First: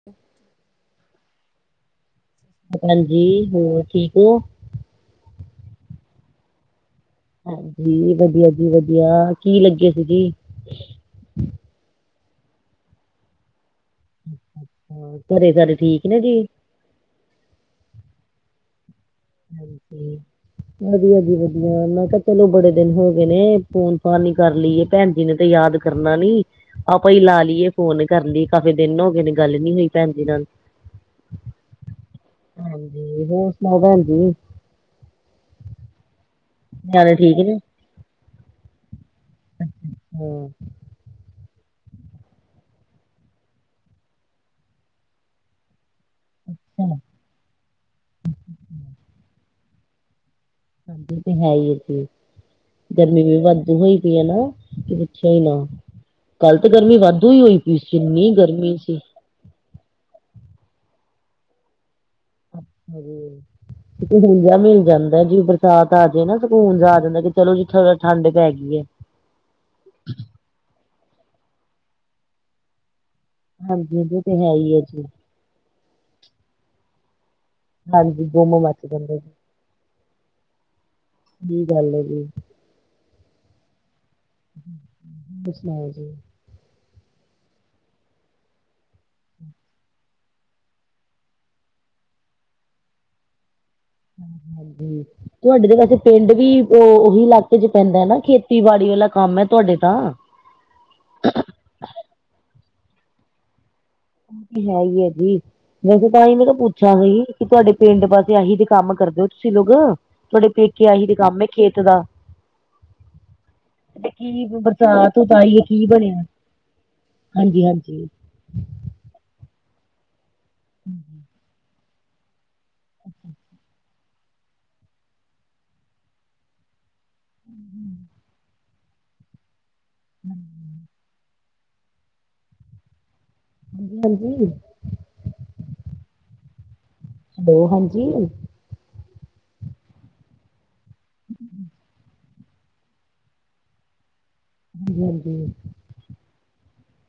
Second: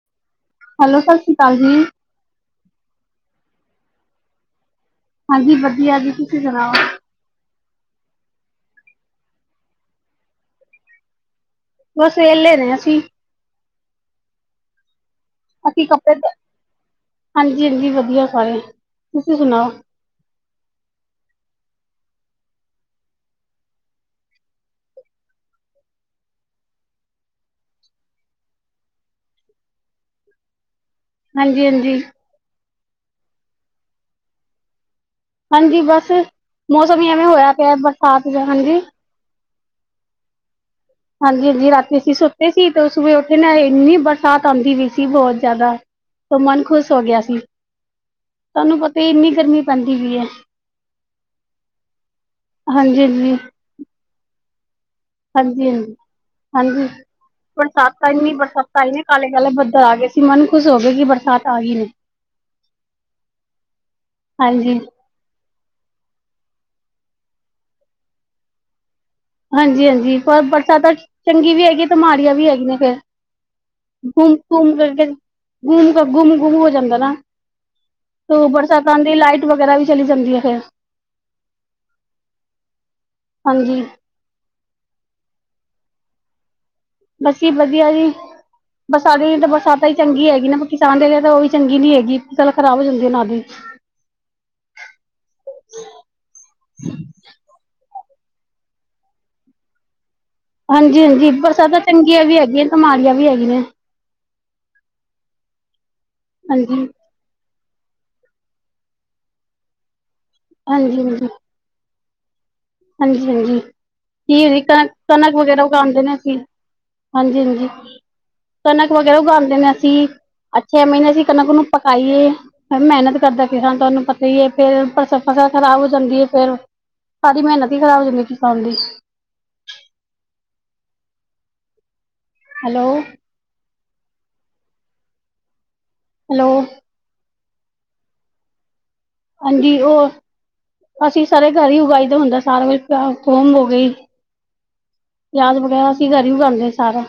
[inaudible] Hello ਸਤਿ ਸ਼੍ਰੀ ਅਕਾਲ ਜੀ। ਹਾਂਜੀ ਹੋਰ ਠੀਕ ਹੋ। ਹਾਂਜੀ ਵਧੀਆ ਜੀ ਤੁਸੀਂ ਸੁਣਾਓ। ਹਾਂਜੀ ਵਧੀਆ ਜੀ ਵਧੀਆ ਕੀ ਲੱਗੇ ਸੀਜੀ। ਬਸ ਵੇਹਲੇ ਰਹੇ ਅਸੀਂ। ਘਰੇ ਸਾਰੇ ਅਸੀਂ ਠੀਕ ਕੱਪੜੇ ਨੇ ਧੋ ਜੀ। ਹਾਂਜੀ ਹਾਂਜੀ ਵਧੀਆ ਸਾਰੇ ਤੁਸੀਂ ਸੁਣਾਓ। ਹਾਂਜੀ ਵਧੀਆ ਜੀ ਵਧੀਆ ਮੈਂ ਕਿਹਾ ਚਲੋ ਬੜੇ ਦਿਨ ਹੋ ਗਏ ਨੇ ਫੋਨ ਫਾਨ ਹੀ ਕਰ ਲਈਏ। ਭੈਣ ਜੀ ਨੇ ਤੇ ਯਾਦ ਕਰਨਾ ਨੀ। ਆਪਾਂ ਹੀ ਲਾ ਲਈਏ ਫੋਨ ਕਰ ਲਈਏ ਕਾਫੀ ਦਿਨ ਹੋ ਗਏ ਨੇ ਗੱਲ ਨੀ ਹੋਈ ਭੈਣਜੀ ਨਾਲ। ਹਾਂਜੀ ਹਾਂਜੀ। ਹਾਂਜੀ ਹੋਰ ਸੁਣਾਓ ਭੈਣ ਜੀ। ਹਾਂਜੀ ਬਸ ਮੌਸਮ ਹੀ ਨਿਆਣੇ ਐਵੇਂ ਠੀਕ ਹੋਇਆ ਨੇ ਪਿਆ ਬਰਸਾਤ ਚ ਹਾਂਜੀ। ਹਮ ਹਾਂਜੀ ਹਾਂਜੀ ਰਾਤੀ ਅਸੀਂ ਸੁੱਤੇ ਸੀ ਤੇ ਸੁਭਾ ਉੱਠੇ ਨਾ ਇੰਨੀ ਬਰਸਾਤ ਆਂਦੀ ਵੀ ਸੀ ਬੋਤ ਜ਼ਿਆਦਾ। ਤ ਮਨ ਖੁਸ਼ ਚਲੋ, ਹੋ ਗਿਆ ਸੀ, ਤੁਹਾਨੂੰ ਪਤਾ ਇੰਨੀ ਗਰਮੀ ਪੈਂਦੀ ਵੀ ਹੈ। ਹਾਂਜੀ ਤੇ ਹੈ ਹੀ ਥੇ ਹਾਂਜੀ ਗਰਮੀ ਹਾਂਜੀ ਵੀ ਵਾਧੂ ਹੋਈ ਪਈ ਹੈ ਨਾ ਕਿ ਪੁੱਛੋ ਹੀ ਨਾ ਹਾਂਜੀ ਹਾਂਜੀ ਕੱਲ ਤਾਂ ਹਾਂਜੀ ਗਰਮੀ ਵਾਧੂ ਹੀ ਹੋਈ ਪਈ ਸੀ ਬਰਸਾਤਾਂ ਇੰਨੀ ਗਰਮੀ ਬਰਸਾਤਾਂ ਆਈ ਸੀ। ਨੇ ਕਾਲੇ ਕਾਲੇ ਬਦਲ ਆਗੇ ਸੀ ਮਨ ਖੁਸ਼ ਹੋ ਗਿਆ ਕਿ ਬਰਸਾਤ ਆ ਗਈ। ਾਂ ਹਿਲ ਜਾ ਹਾਂਜੀ, ਮਿਲ ਜਾਂਦਾ [inaudible] ਬਰਸਾਤ ਆ ਜਾਏ ਨਾ ਸਕੂਨ ਜਾ ਆ ਜਾਂਦਾ ਕਿ ਚਲੋ ਜੀ ਠੰਡ ਪੈ ਗਈ। ਹਾਂਜੀ ਹਾਂਜੀ ਪਰ ਬਰਸਾਤਾਂ ਚੰਗੀ ਵੀ ਹੈਗੀ ਹੈ ਤੇ ਮਾੜੀਆਂ ਵੀ ਹੈਗੀਆਂ ਫੇਰ। ਹਾਂਜੀ ਜੀ ਇਹ ਗੁੁੰਮ ਤੇ ਹੈ ਘੁੰਮ ਹੀ ਹੈ ਜੀ ਕਰਕੇ ਗੁਮ ਗੁੰਮ ਗੁੰਮ ਹੋ ਜਾਂਦਾ ਨਾ ਹਾਂਜੀ ਤੇ ਗੁੰਮ ਮੱਚ ਬਰਸਾਤ ਆਂਦੀ ਜਾਂਦਾ ਜੀ ਲਾਈਟ ਵਗੈਰਾ ਵੀ ਚਲੀ ਜਾਂਦੀ ਹੈ ਫੇਰ। ਕੀ ਗੱਲ ਹੈ। ਹਾਂਜੀ। ਸੁਣਾਓ ਜੀ। ਬਸ ਜੀ ਵਧੀਆ ਜੀ। ਬਰਸਾਤ ਤਾਂ ਬਰਸਾਤ ਹੀ ਚੰਗੀ ਹੈਗੀ ਨਾ ਕਿਸਾਨ ਦੇ ਲਈ ਤਾਂ ਉਹ ਵੀ ਚੰਗੀ ਨੀ ਹੈਗੀ ਫਸਲ ਖਰਾਬ ਹੋ ਜਾਂਦੀ ਹੈ ਉਹਨਾ ਦੀ। ਹਾਂਜੀ। ਤੁਹਾਡੇ ਤਾਂ ਵੈਸੇ ਪਿੰਡ ਵੀ ਉਹੀ ਇਲਾਕੇ ਚ ਪੈਂਦਾ ਹੈ ਨਾ ਖੇਤੀਬਾੜੀ ਵਾਲਾ ਕੰਮ ਹੈ ਤੁਹਾਡੇ ਤਾਂ ਹਾਂਜੀ ਹਾਂਜੀ ਬਰਸਾਤਾਂ ਚੰਗੀਆਂ ਵੀ ਹੈਗੀਆਂ ਤੇ ਮਾੜੀਆ ਵੀ ਹੈਗੀਆਂ ਨੇ। ਹੈ ਈ ਐ ਜੀ ਵੈਸੇ ਤਾਂ ਹੀ ਮੈਂ ਪੁੱ ਹਾਂਜੀ। ਛਿਆ ਸੀ। ਕਿ ਤੁਹਾਡੇ ਪਿੰਡ ਪਾਸੇ ਆਹੀ ਦੇ ਕੰਮ ਕਰਦੇ ਹੋ ਤੁਸੀਂ ਲੋਕ ਤੁਹਾਡੇ ਪੇਕੇ ਹਾਂਜੀ, ਆਹੀ ਤੇ ਹਾਂਜੀ, ਕੰਮ ਹੈ ਖੇਤ ਦਾ। ਹਾਂਜੀ ਤੇ ਕੀ ਹਾਂਜੀ ਬਰਸਾਤ ਕਣਕ ਉਤਾਰੀ ਵਗੈਰਾ ਹੈ ਕੀ ਉਗਾਂਦੇ ਨੇ ਬਣਿਆ ਅਸੀਂ। ਹਾਂਜੀ ਹਾਂਜੀ ਕਣਕ ਵਗੈਰਾ ਉਗਾਦੇ ਨੇ ਅਸੀ ਛੇ ਮਹੀਨੇ ਅਸੀਂ ਕਣਕ ਨੂੰ ਪਕਾਈਏ। ਮਿਹਨਤ ਕਰਦਾ ਕਿਸਾਨ ਤੁਹਾਨੂੰ ਪਤਾ ਹੀ ਏ, ਫੇਰ ਫਸਲ ਖ਼ਰਾਬ ਹੋ ਜਾਂਦੀ ਹੈ, ਫੇਰ ਸਾਰੀ ਮਿਹਨਤ ਹੀ ਖ਼ਰਾਬ ਹੋ ਜਾਂਦੀ ਕਿਸਾਨ ਦੀ। ਹਮ। ਹੈਲੋ। ਹਾਂਜੀ। ਹੈਲੋ। ਹੈਲੋ, ਹਾਂਜੀ। ਹਾਂਜੀ, ਉਹ ਅਸੀਂ ਸਾਰੇ ਘਰ ਹੀ ਉਗਾਈ ਦਾ ਹੁੰਦਾ ਸਾਰਾ ਕੁਛ। ਜਿੱਦਾਂ ਕੁੰਭ ਹੋ ਗਈ ਹਾਂਜੀ ਹਾਂਜੀ ਪਿਆਜ ਵਗੈਰਾ ਅਸੀਂ ਘਰ ਹੀ ਉਗਾਉਂਦੇ ਆ ਸਾਰਾ।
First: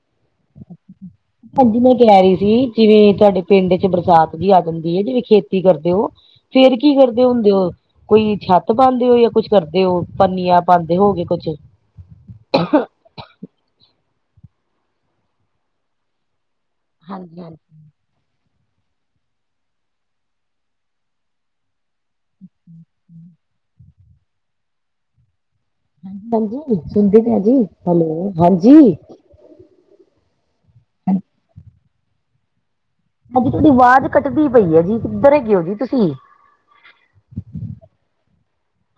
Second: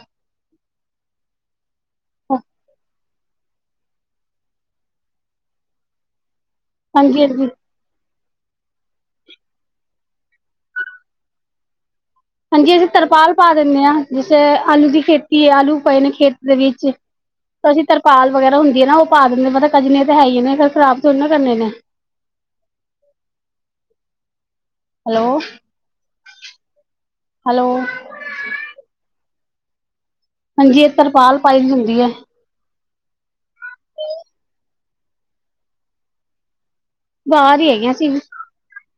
ਹਾਂਜੀ, ਮੈਂ ਕਹਿ ਰਹੀ ਸੀ ਜਿਵੇਂ ਤੁਹਾਡੇ ਪਿੰਡ ਚ ਬਰਸਾਤ ਵੀ ਆ ਜਾਂਦੀ ਹੈ ਜਿਵੇਂ ਖੇਤੀ ਕਰਦੇ ਹੋ ਫੇਰ ਕੀ ਹਾਂਜੀ ਕਰਦੇ ਹਾਂਜੀ ਹੁੰਦੇ ਹੋ? ਕੋਈ ਛੱਤ ਪਾਂਦੇ ਹੋ ਯਾ ਕੁਛ ਕਰਦੇ ਹੋ ਪੰਨੀਆਂ ਪਾਂਦੇ ਹੋਗੇ ਕੁੱਛ। ਹਾਂਜੀ, ਅਸੀਂ ਤਰਪਾਲ ਪਾ ਦਿੰਨੇ ਆ ਜਿੱਸੇ ਆਲੂ ਦੀ ਖੇਤੀ ਹੈ ਆਲੂ ਪਏ ਨੇ ਖੇਤ ਦੇ ਵਿੱਚ। ਹਾਂਜੀ ਹਾਂਜੀ ਅਸੀਂ ਤਰਪਾਲ ਵਗੈਰਾ ਹੁੰਦੀ ਹੈ ਨਾ ਉਹ ਪਾ ਦਿੰਨੇ ਪਤਾ ਕਜਨੇ ਤਾਂ ਹੈ ਹੀ ਨੇ ਫ਼ਿਰ ਖਰਾਬ ਥੋੜੀ ਨਾ ਕਰਨੇ ਨੇ। [unintelligible] ਹੈਲੋ। ਹਾਂਜੀ, ਸੁਣਦੀ ਪਈ ਆ ਜੀ, ਹੈਲੋ ਹੈਲੋ ਹਾਂਜੀ। ਹਾਂਜੀ, ਏ ਤਰਪਾਲ ਪਾਈ ਦੀ ਹੁੰਦੀ ਏ। ਹਾਂਜੀ, ਤੁਹਾਡੀ ਆਵਾਜ਼ ਕੱਟਦੀ ਪਈ ਹੈ ਜੀ ਕਿੱਧਰ ਹੈਗੇ ਹੋ ਜੀ ਤੁਸੀਂ। ਬਾਰ ਹੀ ਹੈਗੇ ਆ ਅਸੀ।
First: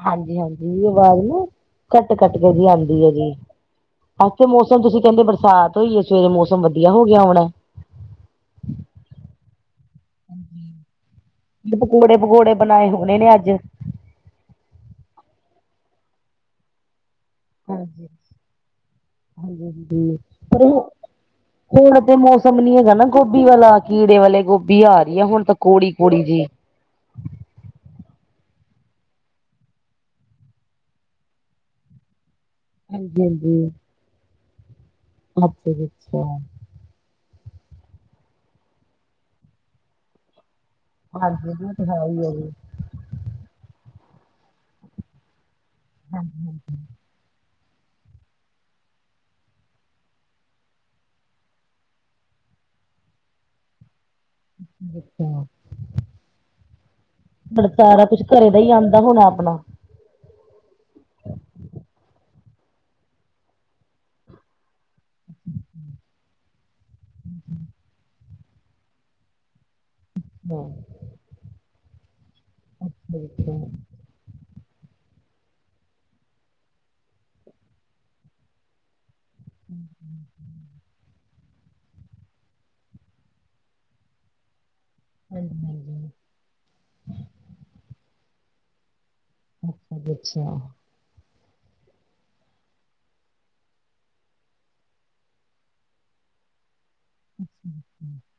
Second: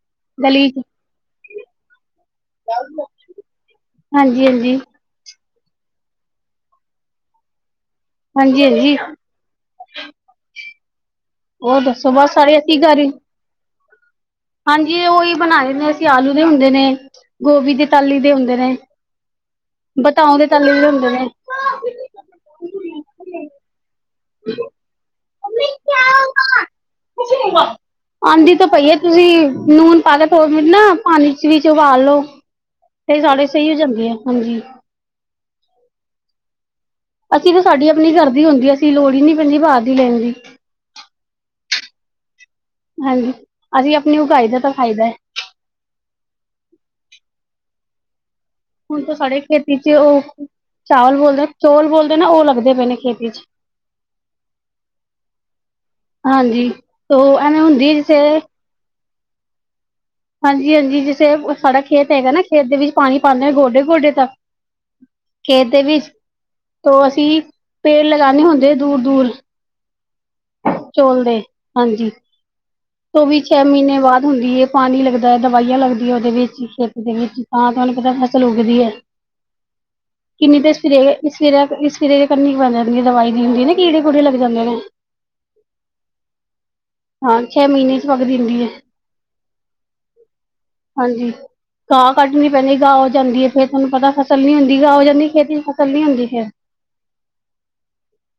ਹਾਂਜੀ-ਹਾਂਜੀ ਅਬ ਆ ਰੀ ਏ। ਕਟ-ਕਟ ਕੇ ਜੀ ਆਂਦੀ ਏ ਜੀ ਹਾਂਜੀ ਅੱਥੇ ਹਾਂਜੀ ਮੌਸਮ ਤੁਸੀਂ ਕਹਿੰਦੇ ਬਰਸਾਤ ਹੋਈ ਹੈ ਸਵੇਰੇ ਮੌਸਮ ਵਧੀਆ ਹੋ ਗਿਆ ਹੋਣਾ। ਹਾਂਜੀ-ਹਾਂਜੀ। ਹੋਰ ਦੱਸੋ ਬਸ ਪਕੂੜੇ-ਪਕੌੜੇ ਸਾਰੇ ਅਸੀਂ ਬਣਾਏ ਘਰ ਹੀ ਹੋਣੇ ਨੇ ਅੱਜ। ਹਾਂਜੀ, ਉਹੀ ਬਣਾਏ ਨੇ ਅਸੀਂ ਆਲੂ ਦੇ ਹੁੰਦੇ ਨੇ। ਗੋਭੀ ਦੇ ਤਾਲ ਹਾਂਜੀ ਲੀ ਦੇ ਹੁੰਦੇ ਨੇ, ਹਾਂਜੀ ਹਾਂਜੀ ਬਤਾਓ ਦੇ ਤਾਲ ਪਰ ਲੀ ਦੇ ਹੁੰਦੇ ਨੇ। ਹੁਣ ਤੇ ਮੌਸਮ ਨੀ ਹੈਗਾ ਨਾ ਗੋਭੀ ਵਾਲਾ। ਕੀੜੇ ਵਾਲੇ ਗੋਭੀ ਆ ਰਹੀ ਹੈ ਹੁਣ ਤਾਂ ਕੋੜੀ-ਕੋੜੀ ਜੀ। ਕੁਛ ਨੀ ਮ। ਆਂਦੀ ਤਾਂ ਪਈਏ ਤੁਸੀਂ ਨੂਨ ਪਾ ਕੇ ਦੋ ਮਿੰਟ ਨਾ ਪਾਣੀ ਚ ਵੀਚ ਉਬਾਲ ਲੋੋ। ਤੇ ਹਾਂਜੀ ਸਾਰੇ ਹਾਂਜੀ ਸਹੀ ਹੋ ਜਾਂਦੇ ਆ ਹਾਂਜੀ। ਅੱਛਾ ਜੀ ਅੱਛਾ। ਅਸੀਂ ਤੇ ਸਾਡੀ ਆਪਣੀ ਘਰ ਦੀ ਹੁੰਦੀ ਅਸੀਂ ਲੋੜ ਹੀ ਨੀ ਪੈਂਦੀ ਬਾਹਰ ਦੀ ਲੈਣ ਦੀ। ਹਾਂਜੀ, ਉਹ ਤੇ ਹੈ ਹੀ ਹੈ ਜੀ। ਹਾਂਜੀ, ਅਸੀਂ ਆਪਣੀ ਉਗਾਈ ਦਾ ਤਾਂ ਫਾਇਦਾ ਹੈ। ਹਾਂ ਹੁਣ ਤ ਸਾਡੇ ਖੇਤੀ ਚ ਉਹ ਚਾਵਲ ਬੋਲਦੇ ਚੌਲ ਬੋਲਦੇ ਨਾ ਉਹ ਲੱਗਦੇ ਪਏ ਨੇ ਖੇਤੀ ਚ। [inaudible] ਹਾਂਜੀ ਤੋ ਐਵੇਂ ਫਿਰ ਹੁੰਦੀ ਹੈ ਸਾਰਾ ਜਿਸੇ ਕੁਛ ਘਰੇ ਦਾ ਹੀ ਆਂਦਾ ਹੋਣਾ ਆਪਣਾ। ਹਾਂਜੀ-ਹਾਂਜੀ ਜਿੱਥੇ ਉ ਸਾਡਾ ਖੇਤ ਹੈਗਾ ਨਾ ਖੇਤ ਦੇ ਵਿੱਚ ਪਾਣੀ ਪਾਨੇ ਆ ਗੋਡੇ-ਗੋਡੇ ਤੱਕ। ਖੇਤ ਦੇ ਵਿੱਚ ਤੋ ਅਸੀਂ ਪੇੜ ਲਗਾਨੇ ਹੁੰਦੇ ਦੂਰ-ਦੂਰ। ਹਾਂ ਚੌਲ ਦੇ ਹਾਂਜੀ ਉਹ ਅੱਛਾ ਵੀ ਅੱਛਾ ਛੇ ਮਹੀਨੇ ਬਾਦ ਹੁੰਦੀ ਹੈ। ਪਾਣੀ ਲੱਗਦਾ, ਦਵਾਈਆਂ ਲੱਗਦੀਆਂ ਉਹਦੇ ਵਿੱਚ ਖੇਤ ਦੇ ਵਿੱਚ ਤਾਂ ਤੁਹਾਨੂੰ ਪਤਾ ਫਸਲ ਉੱਗਦੀ ਹੈ। ਕਿੰਨੀ ਦੇ [unintelligible] [unintelligible] ਇਸ ਸਿਰੇ ਇਹ ਕੰਨੀ ਬਣ ਜਾਂਦੀ ਹੈ ਦਵਾਈ ਨੀ ਹੁੰਦੀ ਨਾ ਕੀੜੇ ਕੂੜੇ ਲੱਗ ਜਾਂਦੇ ਨੇ। ਹਾਂ ਹਾਂ ਛੇ ਮਹੀਨੇ ਚ ਵਗ ਦਿੰਨੀ ਏ। ਅੱਛਾ ਜੀ ਅੱਛਾ। ਹਾਂਜੀ ਗਾਹ ਕੱਢਣੀ ਪੈਂਣੀ ਗਾਹ ਹੋ ਜਾਂਦੀ ਏ ਫੇਰ ਤੁਹਾਨੂੰ ਪਤਾ ਫਸਲ ਨੀ ਹੁੰਦੀ ਗਾਹ ਹੋ ਜਾਂਦੀ ਖੇਤੀ 'ਚ ਫ਼ਸਲ ਨੀ ਹੁੰਦੀ ਫਰ [inaudible] [inaudible]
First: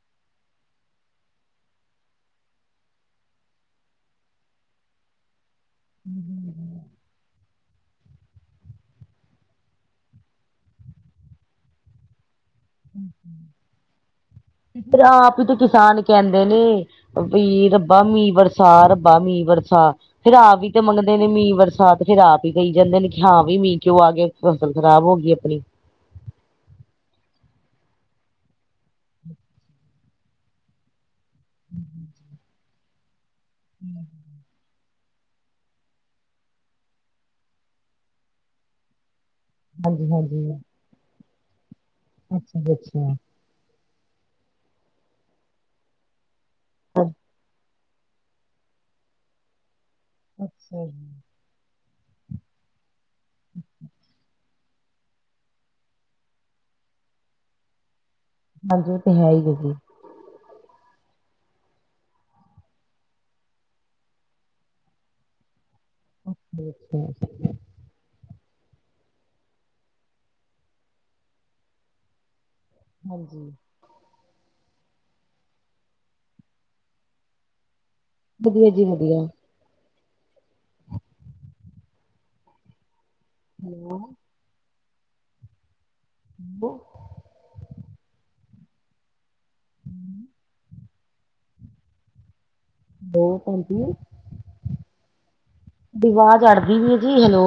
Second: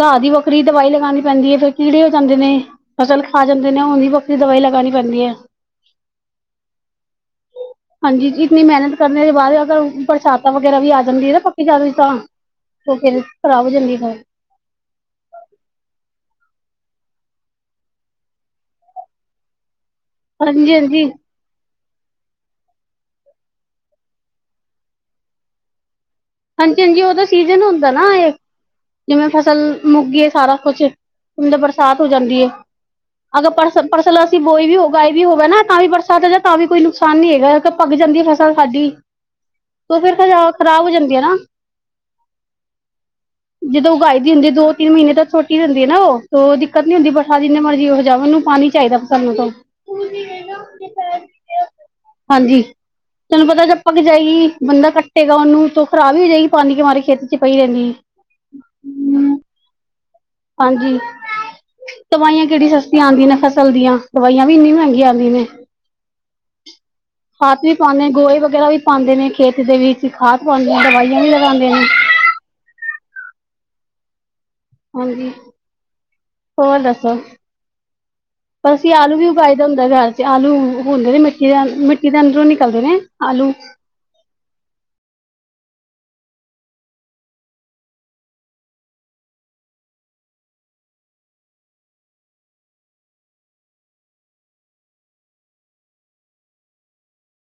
ਗਾਹ ਦੀ ਵੱਖਰੀ ਦਵਾਈ ਲਗਾਣੀ ਪੈਂਦੀ ਏ ਫੇਰ ਕੀੜੇ ਹੋ ਜਾਂਦੇ ਨੇ। ਫਸਲ ਖਾ ਜਾਂਦੇ ਨੇ ਉਹਦੀ ਵੱਖਰੀ ਦਵਾਈ ਲਗਾਣੀ ਪੈਂਦੀ ਏ। [unintelligible] [inaudible] ਹਾਂਜੀ ਜੀ ਇਤਨੀ ਮਿਹਨਤ ਕਰਨ ਦੇ ਬਾਅਦ ਅਗਰ ਬਰਸਾਤਾਂ ਵਗੈਰਾ ਵੀ ਆ ਜਾਂਦੀ ਨਾ ਪੱਕੀ [unintelligible] ਤਾਂ ਉਹ ਫਿਰ, ਖਰਾਬ ਹੋ ਜਾਂਦੀ ਸਾ। ਫਿਰ ਆਪ ਤੇ ਕਿਸਾਨ ਕਹਿੰਦੇ ਨੇ ਵੀ ਰੱਬਾ ਮੀਂ ਵਰਸਾ ਰੱਬਾ ਮੀਂ ਵਰਸਾ। ਫਿਰ ਆਪ ਵੀ ਹਾਂਜੀ ਤੇ ਹਾਂਜੀ ਮੰਗਦੇ ਨੇ ਮੀਂਹ ਬਰਸਾਤ। ਫਿਰ ਆਪ ਹੀ ਕਹੀ ਜਾਂਦੇ ਨੇ ਕਿ ਹਾਂ ਬੀ ਮੀਂਹ ਕਿਉਂ ਆ ਗਏ ਫਸਲ ਖਰਾਬ ਹੋ ਗਈ ਆਪਣੀ। ਹਾਂਜੀ-ਹਾਂਜੀ ਉਹਦਾ ਸੀਜਨ ਹੁੰਦਾ ਨਾ ਇਹ, ਜਿਵੇਂ ਫਸਲ ਮੁਗੀ ਏ ਸਾਰਾ ਕੁਛ। ਅੰਦਰ ਬਰਸਾਤ ਹੋ ਜਾਂਦੀ ਏ। ਅਗ ਪਰਸ-ਪਰਸਲਸ ਦੀ ਬੋਈ ਵੀ ਉਗਾਈ ਵੀ ਹੋਵੇ ਨਾ ਤਾਂ ਵੀ ਬਰਸਾਤ ਹੋ ਜਾਵੇ ਤਾਂ ਵੀ ਕੋਈ ਨੁਕਸਾਨ ਨਹੀਂ ਹੈਗਾ ਪੱਕ ਜਾਂਦੀ ਏ ਫ਼ਸਲ ਸਾਡੀ। ਤੋ ਹਾਂਜੀ ਫਿਰ ਖਜਾ ਹਾਂਜੀ ਖ਼ਰਾਬ ਹੋ ਜਾਂਦੀ ਆ ਨਾ। ਅੱਛਾ ਜੀ ਅੱਛਾ। ਜਦੋਂ ਉਗਾਈ ਦੀ ਹੁੰਦੀ ਏ ਦੋ-ਤਿੰਨ ਮਹੀਨੇ ਤਾਂ ਛੋਟੀ ਹੁੰਦੀ ਏ ਨਾ ਉਹ। ਤੋ ਦਿੱਕਤ ਨੀ ਹੁੰਦੀ ਬਰਸਾਤ ਜਿੰਨੇ ਮਰਜ਼ੀ ਉਹ ਜਾਵੇ ਮੈਨੂੰ ਪਾਣੀ ਚਾਹੀਦਾ ਫਸਲ ਨੂੰ ਤੋ। ਅੱਛਾ ਜੀ [inaudible] ਹਾਂਜੀ, ਤੈਨੂੰ ਪਤਾ ਜਬ ਪਕ ਜਾਏਗੀ ਬੰਦਾ ਕੱਟੇਗਾ ਉਹਨੂੰ ਤੋ ਖਰਾਬ ਹੀ ਹੋ ਜਾਏਗੀ ਪਾਣੀ ਕਿ ਮਾਰੇ ਖੇਤ 'ਚ ਪਈ ਰਹਦੀ। ਹਾਂਜੀ ਉਹ ਤੇ ਹੈ ਈ [unintelligible] ਹਾਂਜੀ ਦਵਾਈਆਂ ਕਿਹੜੀ ਸਸਤੀਆਂ ਆਂਦੀਆਂ ਨੇ ਫਸਲ ਦੀਆਂ ਦਵਾਈਆਂ ਵੀ ਇੰਨੀ ਮਹਿੰਗੀਆਂ ਆਂਦੀ ਨੇ। ਅੱਛਾ ਅੱਛਾ ਆਸਿਫ ਪਾਉਂਦੇ ਆ ਗੋਹੇ ਵਗੈਰਾ ਵੀ ਪਾਂਦੇ ਨੇ ਖੇਤ ਦੇ ਵਿੱਚ ਖਾਦ ਪਾਉਂਦੇ ਨੇ ਦਵਾਈਆਂ ਵੀ ਲਗਾਂਦੇ ਨੇ। ਹਾਂਜੀ ਹਾਂਜੀ, ਹੋਰ ਦੱਸੋ, ਵਧੀਆ ਜੀ ਅਸੀਂ ਆਲੂ ਵਧੀਆ ਵੀ ਉਗਾਈ ਹੁੰਦਾ ਘਰ 'ਚ ਆਲੂ ਹੁੰਦੇ ਨੇ ਮਿੱਟੀ ਦੇ ਅਮ ਮਿੱਟੀ ਦੇ ਅੰਦਰੋਂ ਨਿਕਲਦੇ ਨੇ ਆਲੂ। ਹੂੰ ਹੋ [unintelligible] ਹੈਲੋ ਭੈਣ ਜੀ, ਵਾਜ਼ ਅੜਦੀ ਪੀ ਏ ਜੀ ਹੈਲੋ।